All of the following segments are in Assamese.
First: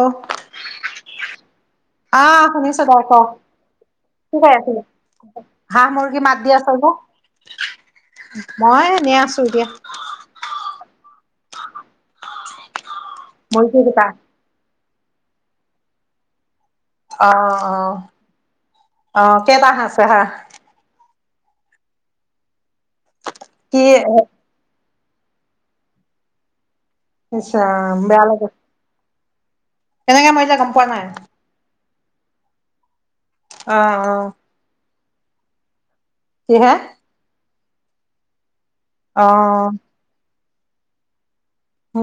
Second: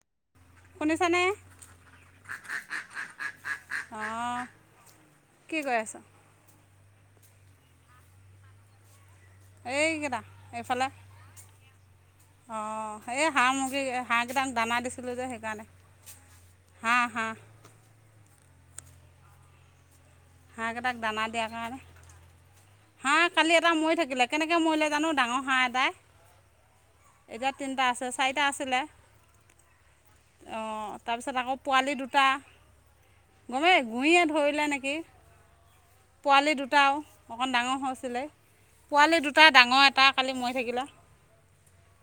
আহ শুনিছানে অ শুনিছো দে আ ক কি অঁ খাই আছিলে কি কৰি হাঁহ আছ মুৰ্গী মাত দি আছ যে মই এ ন আছো এতিয়া এইকেইদা এইফালে অঁ এই হাঁহ মুৰ্গী মুগী কেইটা হাঁহ কোমাম দানা দিছিল লৈে সেইকাৰণে হাঁহ অ হাঁহ অ অ কেইটাছে হাঁ কেইটাক দানা দিয়া কাৰণে হাঁহ কালি এটা কি মৰি থাকিলে কেনেকৈ মৰিলে জানো ডাঙৰ হাঁহ এটাই ইচ এতিয়া তিনিটা আছে চাৰিটা আছিলে এনেকে মইিল কম্পানে া অ গমেই অ গুৰিয়ে ধৰিলে নেকি পোৱালি কিহে দুটাও অকণ ডাঙৰ হৈছিলে পোৱালি অ দুটা ডাঙৰ এটা কালি ম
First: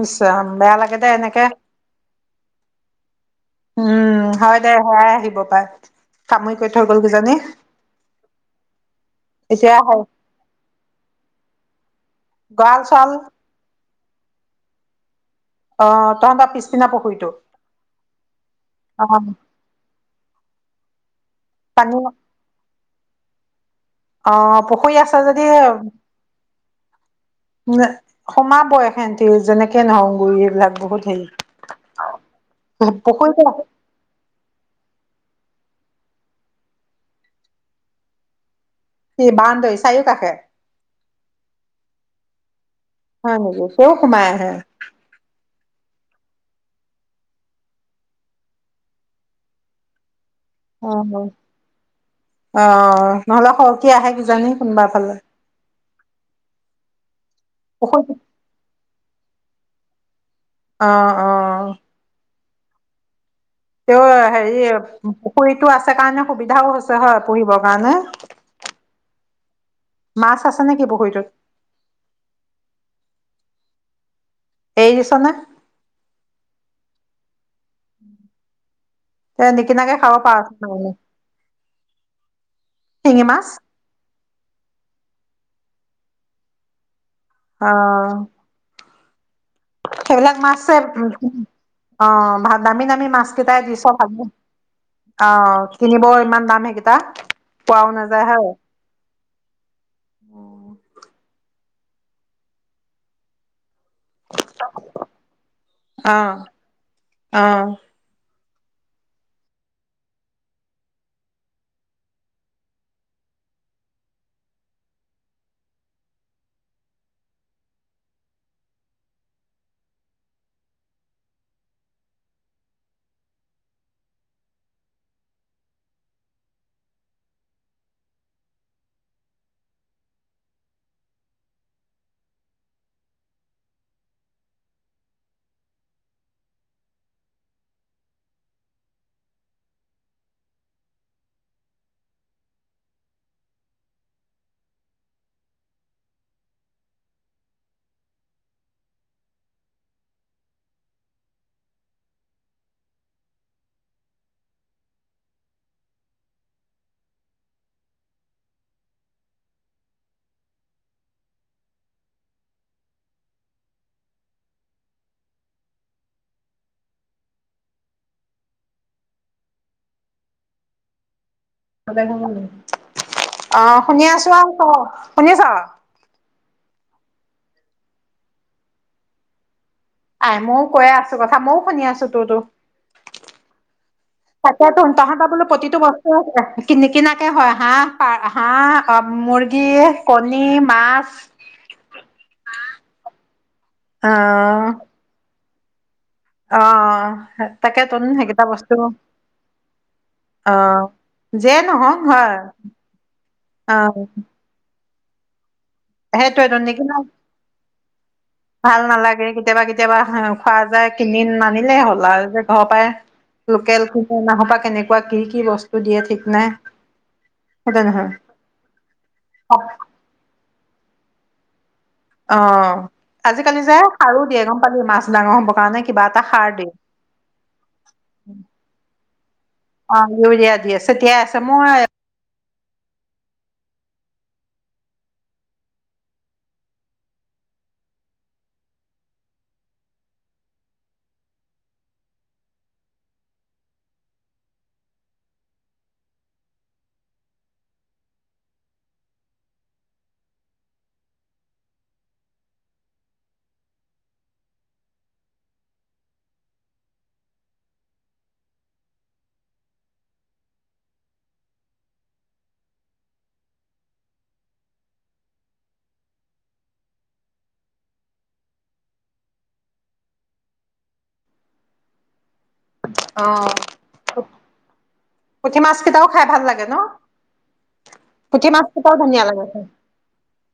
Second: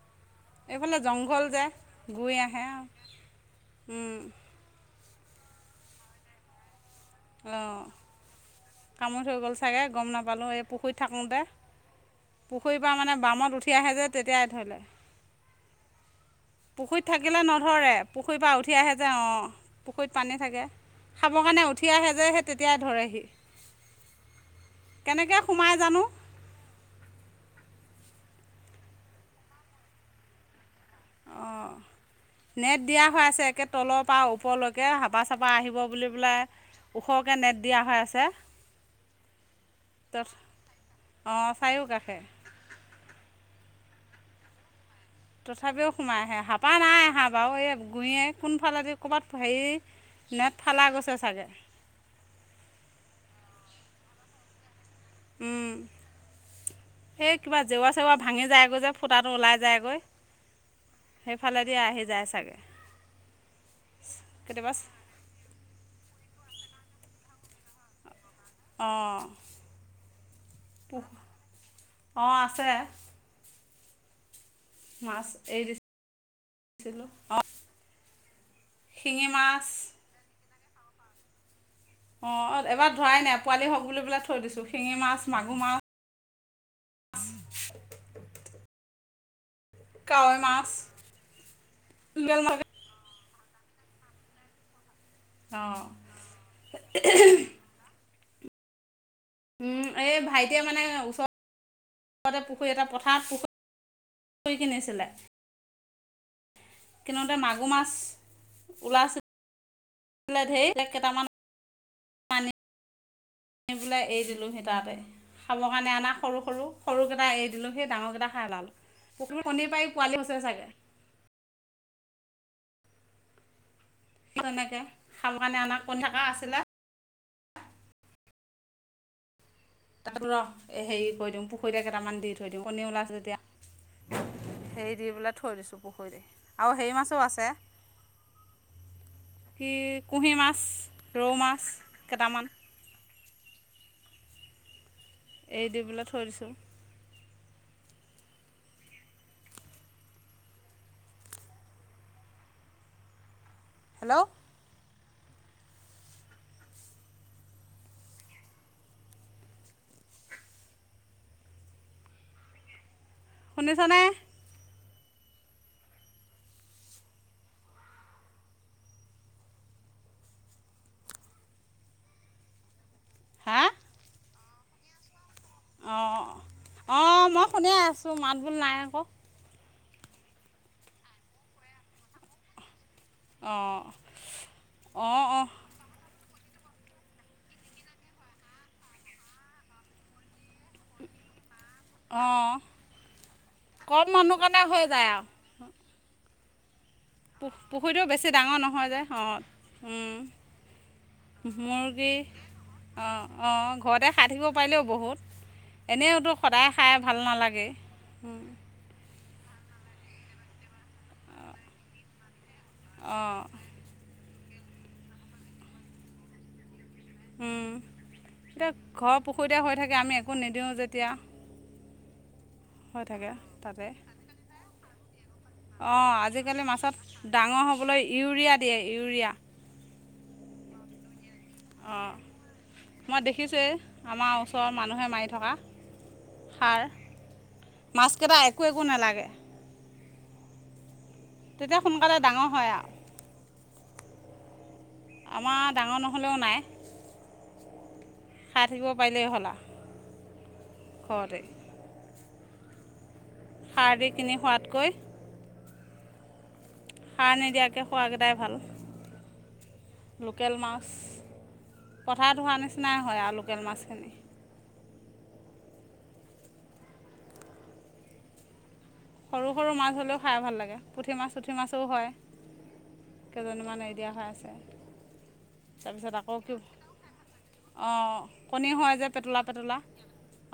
ইচ ৰাম বেয়া লাগে দে এনেকে জংঘল য গৈ আহে উম হয় দে সেয়াই আহিব পাই কামুৰি কৰি তানে কামত হৈ গ'ল চাগে গম নাপালোঁ এই পুখুৰীত থাকোঁতে গঁৰাল পুখুৰীৰ পৰা চৰাল মানে বামত উঠি আহে যে তেতিয়াই ধৰিলে অ তহঁতৰ পিছদিনা পুখুৰীত পুখুৰীটো থাকিলে নধৰে পুখুৰীৰ পৰা উঠি আহে অ যে অঁ পুখুৰীত পানী থাকে খাবৰ খানে উঠি পানী আহে যেহে তেতিয়াাই ধৰেহি আহ পুখুৰী আছে কেনেকৈ যদি সোমাই জানো সোমাব এখে্ত যেনেকে নৰ গুৰি এইবিলাক বহুত হেৰি অঁ নেট দিয়া হৈ আছে পুখুৰীটো একে তলৰ পৰা ওপৰলৈকে হাবা চপা আহিব বুলি পেলাই ওখৰকৈ নেট দিয়া হৈ আছে কি বাউণ্ডৰী চাৰিওকাষে অ চায়োকা আষে হয় হয় চ ঘুমাা হে তথাপিও সোমাই আহে হাপা নাই আহাঁ বাৰু এই গুঞয়ে কোনফালেদি ক'ৰবাত হেৰি নেট ফালা অ গৈছে চাগে অ নহলে সৰক আহে কিজানি কোনোবা ফালে উম এইেই কিবা জেওৰা পুখুৰীটো চেওৱৰা ভাঙি যায়গৈ যে ফুটাটো ওলাই যায়গৈ অ অ সেইফালেদি আহি যায় চাগে তেওঁ হেৰি কেতিয়াবা পুখুৰীতটো আছে কাৰণে সুবিধাও হৈছে হয় পুহিবৰ কাৰণে অঁ মাছ আছে নেকি পুহ পখুৰীটোত অঁ আছে মাছ দিছনে এইছিলো অ তে নিকিনাকে খাব পাৰ নহলে অঁ এবাৰ ধৰাই নাই পোৱালি হওক বুলি পেললে থৈ দিছোঁ শিঙি মাছ মাগুৰ মাছ আহ কাৱৈ সেইবিলাক মাছ মাছছে অ লোকেল ভ মাছ দামী দামী মাছ কেইটাই দিছ ভাগি অ অঁ কিনিব ইমান দাম সেইকেইটা পোৱাও নাযায় হে উ এই ভাইটিয়ে মানে ওচৰৰতে পুখুৰী এটা পথাৰত পুুৰী কৈ কিিনিছিলে অ কিনেতে অ মাগুৰ মাছ ওলাইছ ধেৰ এক কেইটামান আ পেলাই এৰি দিলোঁহি তাতে খাবৰ কাৰণে অনা সৰু সৰু সৰুকেইটা এৰি দিলোঁ সেই ডাঙৰকেইটা খাই ওালোঁ পুখুৰীৰ কণীৰ পৰাই পোৱালি হৈছে চাগে [inaudible] সনেকে খাব কাৰণে আনাক কোন থকা আছিলে তাত ৰ হেৰি কৰি দিওঁ পুখুৰীত কেইটামান দি থৈ দিওঁ কণী ওলাইছে যেতিয়া। হেৰি দি পেলাই থৈ দিছোঁ পুখুৰী আৰু হেৰি মাছো আছে। কি কুঁহি মাছ, ৰৌ মাছ কেটামান। [inaudible] এ দি পেলাই থৈ দিছোঁ। হেল্ল'। শুনিছ নে? হা আহ শুনি আছো চ শুনি আছা। অ' মই শুনি আছো মাত বোল নাই আকৌ। আ ময়ও কৈ আছো কথা। ময়ও শুনি আছো তোৰ তো। অঁ এটা ত তাহাঁত অঁ বোলো অঁ পতিটো বস্ত কিন কিনাকে হয় হাঁহ প হাঁহ মুৰ্গী কণী মাছ। অ' অ কম মানহ কাৰণে হৈ যায় আৰু অ'। তাকে তোন পুখুৰীও বেছি সেইকেইটা ডাঙৰ বস্তু নহয় যে। অ যিয়ে নহওক মুৰ্গী হয় অ', অ' ঘৰতে খাই থাকিব পাৰিলেও বহুত। এনেওতো সেইটোৱেতো সদায় নিকিনা খাই ভাল নালাগে। ভাল নালাগে কেতিয়াবা কেতিয়াবা খোৱা যায় কিনি নানিলে হ'ল আৰু যে ঘৰৰ অঁ পৰাই লোকেল নহবা কেনেকুৱা কি কি বস্তু দিয়ে ঠিক নাই। সেইটো নহয় এতিয়া ঘৰ অ পুখুৰীতে হৈ থাকে আমি একো নিদিওঁ যেতিয়া। অ' হৈ থাকে আজিকালি যে তাতে সাৰো দিয়ে গম পালি মাছ ডাঙৰ হবৰ কাৰণে কিবা অঁ এটা সাৰ আজিকালি দিয়ে। মাছত ডাঙৰ হ'বলৈ ইউৰিয়া দিয়ে ইউৰিয়া। অ' ইউৰিয়া দি আছে। মই অ' মই দেখিছোয়ে। আমাৰ ওচৰৰ মানুহে মাৰি থকা সাৰ মাছকেটা একো এক নেলাগে। তেতিয়া সোনকালে ডাঙৰ হয়। আমাৰ ডাঙৰ নহ'লেও নাই। খাই থাকিব পাৰিলেই হ'লা ঘৰতে। খাৰ দি কিনি খোৱাতকৈ। সাৰ নিদিয়াকৈ খোৱাকেইটাই ভাল। লোকেল মাছ। পথাৰত হোৱাৰ নিচিনাই হয় আৰু লোকেল মাছখিনি। সৰু সৰু মাছ হ'লেও খাই ভাল লাগে পুঠি মাছ পুঠি মাছো হয়। অ' কেইজনীমান এৰি দিয়া হৈ আছে পুঠি মাছ কেইটাও তাৰপিছত খাই আকৌ ভাল কি লাগে ন। অঁ পুঠি মাছ কেইটাও ধুনীয়া লাগে খাই।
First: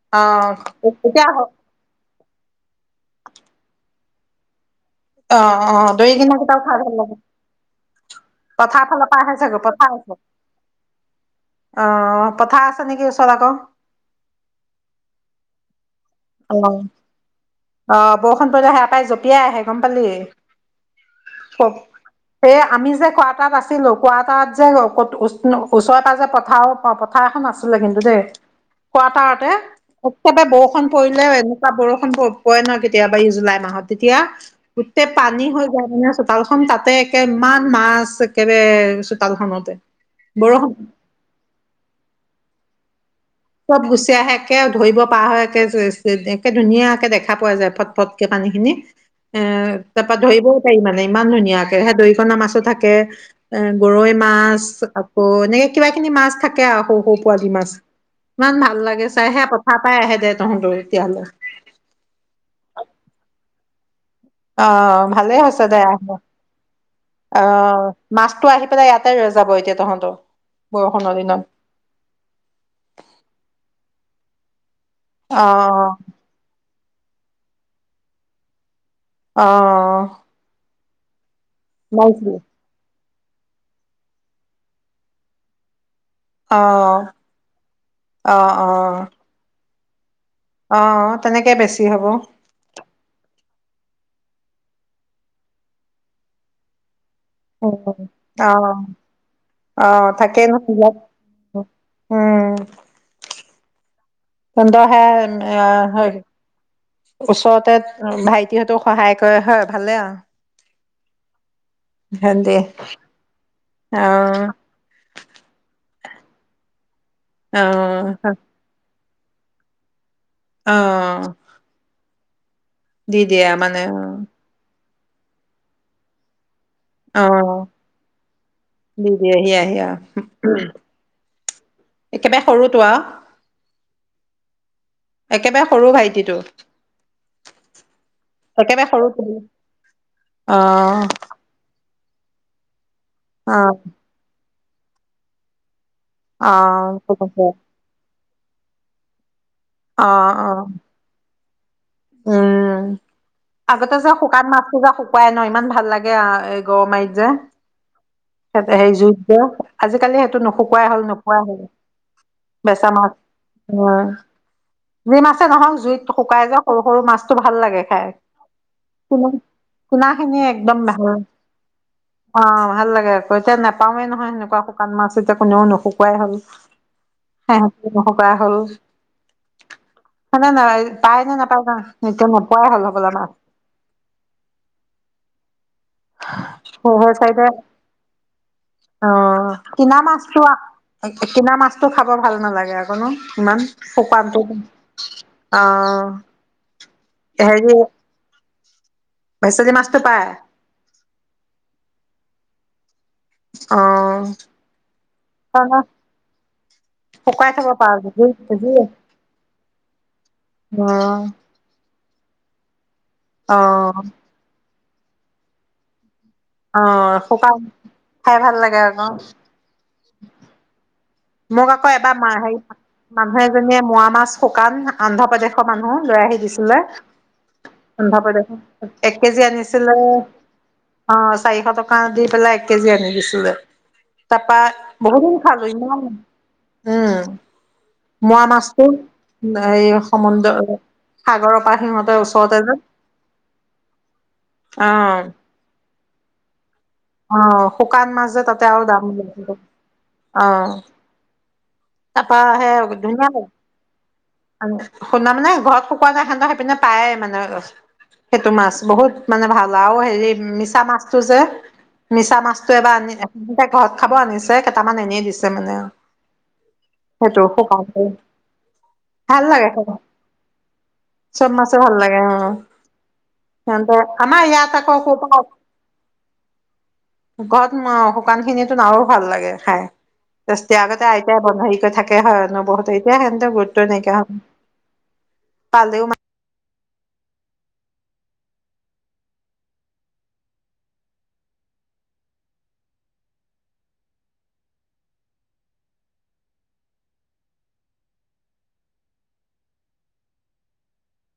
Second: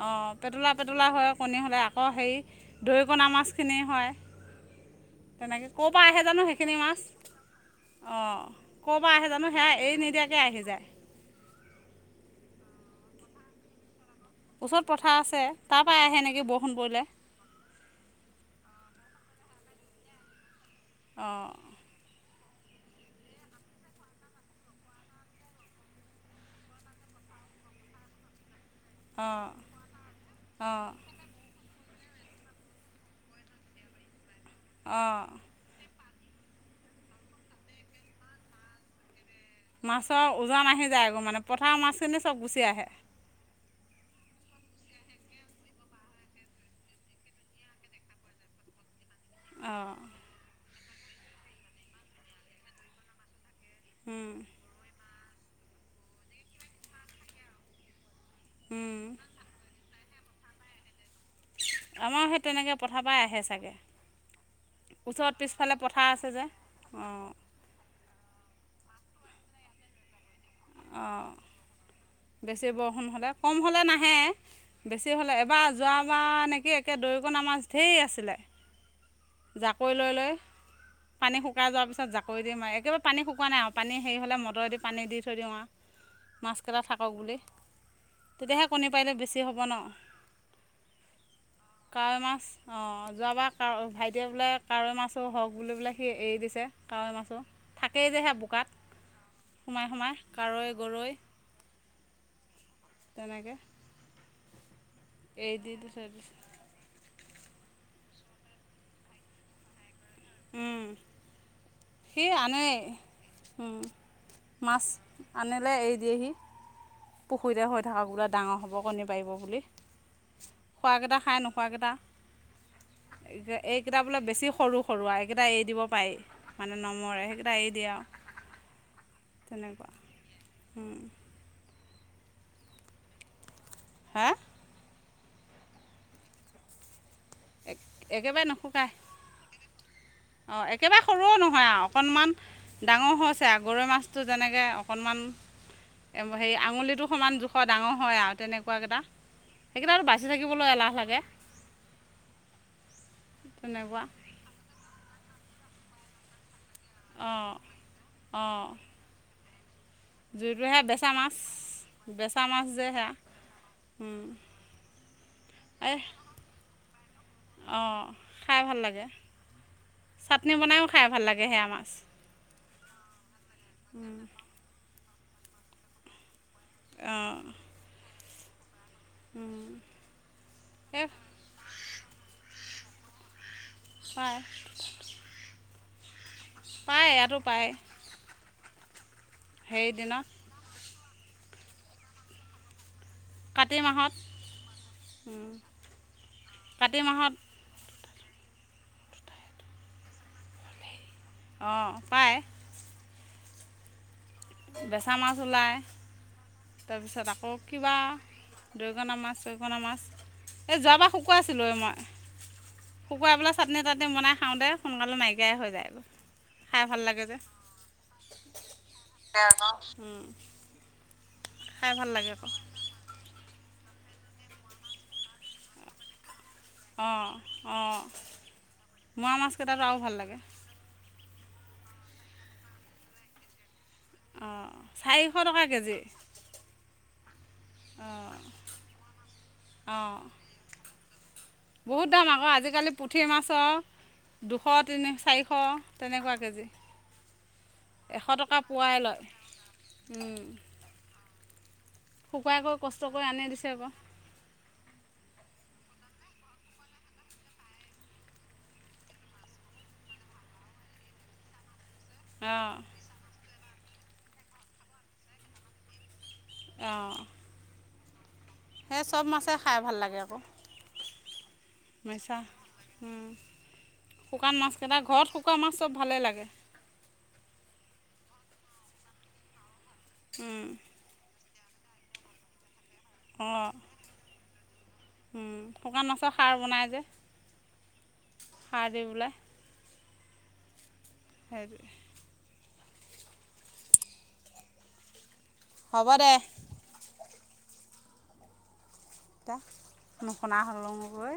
অ' পেটলা পেটলা এতিয়া হয় কণী অ হ'লে আকৌ হেৰি দৰিকণা [unintelligible] মাছখিনি হয়। তেনেকৈ আহ ক'ৰ অ' পৰা আহে দৰিকনা জানো কেইটাও সেইখিনি খাই ভাল মাছ লাগে। অঁ পথাৰ ক'ৰ ফালৰ পৰা আহে জানো চাগ সেয়া পথাৰ। এৰি অ' নিদিয়াকৈ আহি যায় পথাৰ আ তেনেকে ওচৰত আকৌ। ওচৰত পথাৰ আছে তাত অ' আহ বৰষুণ পৰিলে সে পায় জঁপিয়াই আহে গম পালি। অঁ [unintelligible] এই আমি যে কোৱাটাত আছিলো কোৱাটাত যে ওচৰে পাজৰে পথাৰ পথাৰখন নাছিলে কিন্তু দেই কোৱাটাৰতে অঁ একেবাৰে বৰষুণ অঁ পৰিলে এনেকুৱা বৰষুণ পয় নহয় কেতিয়াবা এই জুলাই মাহত তেতিয়া গোটেই অঁ পানী হৈ যায় মানে। তালখন তাতে একেমান মাছ একেবাৰে চোতালখনতে মাছৰ ওজন বৰষুণ আহি যায় আগৌ মানে পথাৰৰ মাছখিনি চব গুচি আহে। চব গুচি আহে, একে ধৰিব পৰা হয় একে, একে ধুনীয়াকে দেখা পোৱা যায় ফট-ফটকে মানে পানীখিনি। এ অঁ তাৰ পৰা ধৰিবও পাৰি মানে ইমান ধুনীয়াকে, সে দৰিকণা মাছো থাকে। এ গৰৈ মাছ আকৌ এনেকে কিবা খিনি মাছ থাকে সৰু-সৰু পোৱালি মাছ। ইমান ভাল লাগে চাইহে কথা পাই আহে দে, তহঁতৰ এতিয়ালৈ আমাৰ সেই তেনেকে পথাৰ পৰা আহে চাগে! অহ ওচৰত ভালেই হৈছে পিছফালে দে পথাৰ আহিলে আছে যে অঁ অহ। মাছটো আহি পেলাই ইয়াতে ৰৈ যাব এতিয়া তহঁতৰ বৰষুণৰ দিনত অ' বেছি বৰষুণ হ'লে, কম হ'লে নাহে। বেছি হ'লে অ এবাৰ যোৱাবাৰ নেকি, একে দৰিকণা মাছ ঢেৰ আছিলে। অ জাকৈ লৈ লৈ পানী শুকাই যোৱাৰ অ পিছত জাকৈ দি মাৰি একেবাৰে পানী শুকোৱা নাই আৰু পানী হেৰি হ'লে মটৰদি পানী দি থৈ দিও আৰু মাছকেইটা থাকক অ বুলি তেতিয়াহে কণী পাৰিলে বেছি হ'ব ন। অহ তেনেকে বেছি হ'ব। কাৱ ভাইটিয়ে বোলে কাৱৈ মাছো হওক বুলি বোলে সি এৰি দিছে। কাৱৈ মাছো উ থাকেই যে সেয়া বোকাত সোমাই অহ-অহ। সোমাই তাকে নো কাৱৈ গৰৈ [unintelligible] উম। তেনেকৈ ফোনটো আহে এৰি এ দি দি থৈ হৈ দিছে ওচৰতে ভাইটিহঁতো সহায় কৰে হয়, ভালে আৰু সি সিহঁতি আনে অ মাছ আনিলে এই দিয়েহি অ পুখুৰীতে হৈ থকা বোলে ডাঙৰ হ'ব কণী পাৰিব বুলি। অ খোৱা কিতা খাই নোখোৱা কেইটা দি এই দিয়ে মানে এইকেইটা বোলে বেছি সৰু-সৰু এইকেইটা এৰি দিব পাৰি। মানে অ অ নমৰে, সেইকেইটা এৰি দিয়ে আৰু দি দি এ আহে তেনেকুৱা আৰু একেবাৰে সৰুটো আৰু হা। একেবাৰে সৰু ভাইটিটো। এক একেবাৰে নুশুকায়, অ' একেবাৰে সৰুও নহয় আৰু অকণমান ডাঙৰ হৈছে, অ গৰৈ মাছটো যেনেকৈ অকণমান হেই আঙুলিটো অ সমান জোখৰ ডাঙৰ হয় আৰু তেনেকুৱা কেইটা। সেইকাৰণে আৰু অ বাচি অ থাকিবলৈ এলাহ লাগে। উম আগতে তেনেকুৱা যে শুকান মাছটো যে শুকুৱাই ন ইমান ভাল লাগে গৰ মাৰিত যে অঁ অঁ এতে সেই জুইত আজিকালি সেইটো জুইটোহে নুশুকোৱাই হ'ল, বেচা মাছ নুশুকুৱাই হ'ল বেচা মাছ উ উম, জুই মাছে নহওক এই জুইত শুকাই যে সৰু-সৰু মাছটো ভাল লাগে অঁ খাই। খাই ভাল লাগে চুনা খিনি চাটনি একদম বনায়ো খাই [unintelligible] ভাল অ'। লাগে সেয়া মাছ অ' ভাল লাগে আকৌ এতিয়া নাপাওে নহয় সেনেকুৱা শুকান মাছ। এতিয়া কোনেও নুশুকুৱাই হ'ল। অঁ [unintelligible] শুকা হ'ল। ন নে এই পায় নে নাপায়, নোপোৱাই হ'ল সকল মা হয়। সেই পায় আৰু চাইডে পায়। অ' হেৰি কিনা দিনত মাছো, কিনা মাছটো, খাব ভাল নালাগে অকণো। কিমান কাতি মাহত সোপানটো অহ। কাতি মাহত সেই যে। পইচা যে মস্ত পায়। অ' পায়। অ'। বেচা মাছ ওলাই তাৰপিছত শুকাই আকৌ থব কিবা পাৰা যদি যদি অ দৰিকণা মাছ চৰিকনা মাছ এই যোৱাবাৰ শুকুৱাইছিলো এই মই। শুকুৱাই পেলাই অ চাটনি তাটনি বনাই খাওঁ দে সোনকালে নাইকিয়াই হৈ যায়। অ খাই ভাল শুকান খাই ভাল লাগে আকৌ। দে আকৌ উম। মোক আকৌ খাই ভাল লাগে এবাৰ আকৌ হেৰি মানুহে মোৱা মাছ শুকান অন্ধ্ৰপ্ৰদেশৰ মানুহো লৈ আহি দিছ চেজে অঁ অঁ সন্ধা [unintelligible] এক মোৱা কেজি মাছকেইটাতো আনিছিলে। আৰু ভাল লাগে অ চাৰিশ টকা দি পেলাই এক কেজি আনি দিছিলে। তাৰপা অঁ চাৰিশ বহুত টকা খালোঁ কেজি ইমান উম। মোৱা মাছটোৰ অঁ এই [unintelligible] পৰা বহুত সিহঁতে দাম আকৌ ওচৰতে যে আজিকালি পুঠি মাছৰ দুশ তিনি অ', চাৰিশ তেনেকুৱা কেজি। অহ শুকান এশ মাছযে টকা তাতে আৰু পোৱাই দাম [unintelligible] লয় অহ। তাৰপা শুকুৱাই সে কৰি কষ্ট কৰি ধুনীয়া আনি দিছে আকৌ [unintelligible] শুনা মানে ঘৰত খোৱা নাই খান্দ সেইপিনে পায়ে মানে সেইটো মাছ বহুত মানে ভাল আৰু হেৰি মিছা মাছটো যে মিছা অঁ মাছটো এবাৰ আনি ঘৰত খাব আনিছে কেইটামান এনেয়ে দিছে মানে আৰু। অঁ সেইটো [unintelligible] সেই চব মাছে খাই ভাল লাগে আকৌ। চব মাছে ভাল লাগে মিছা অ। সিহঁতে আমাৰ শুকান ইয়াত আকৌ মাছকেইটা ক'ৰ ঘৰত পৰা শুকোৱা মাছ চব ভালেই লাগে। ঘৰত শুকান খিনিটো আৰু ভাল লাগে খাই টেষ্টি আগতেই তে [unintelligible] কৰি থাকে হয় ন বহুত বিয়া সেনেতে অঁ গুৰুত্ব নাইকিয়া হ শুকান পালেও ম মাছৰ সাৰ [unintelligible] [unintelligible] হ'ব দে। নোহোনা হলং গৈ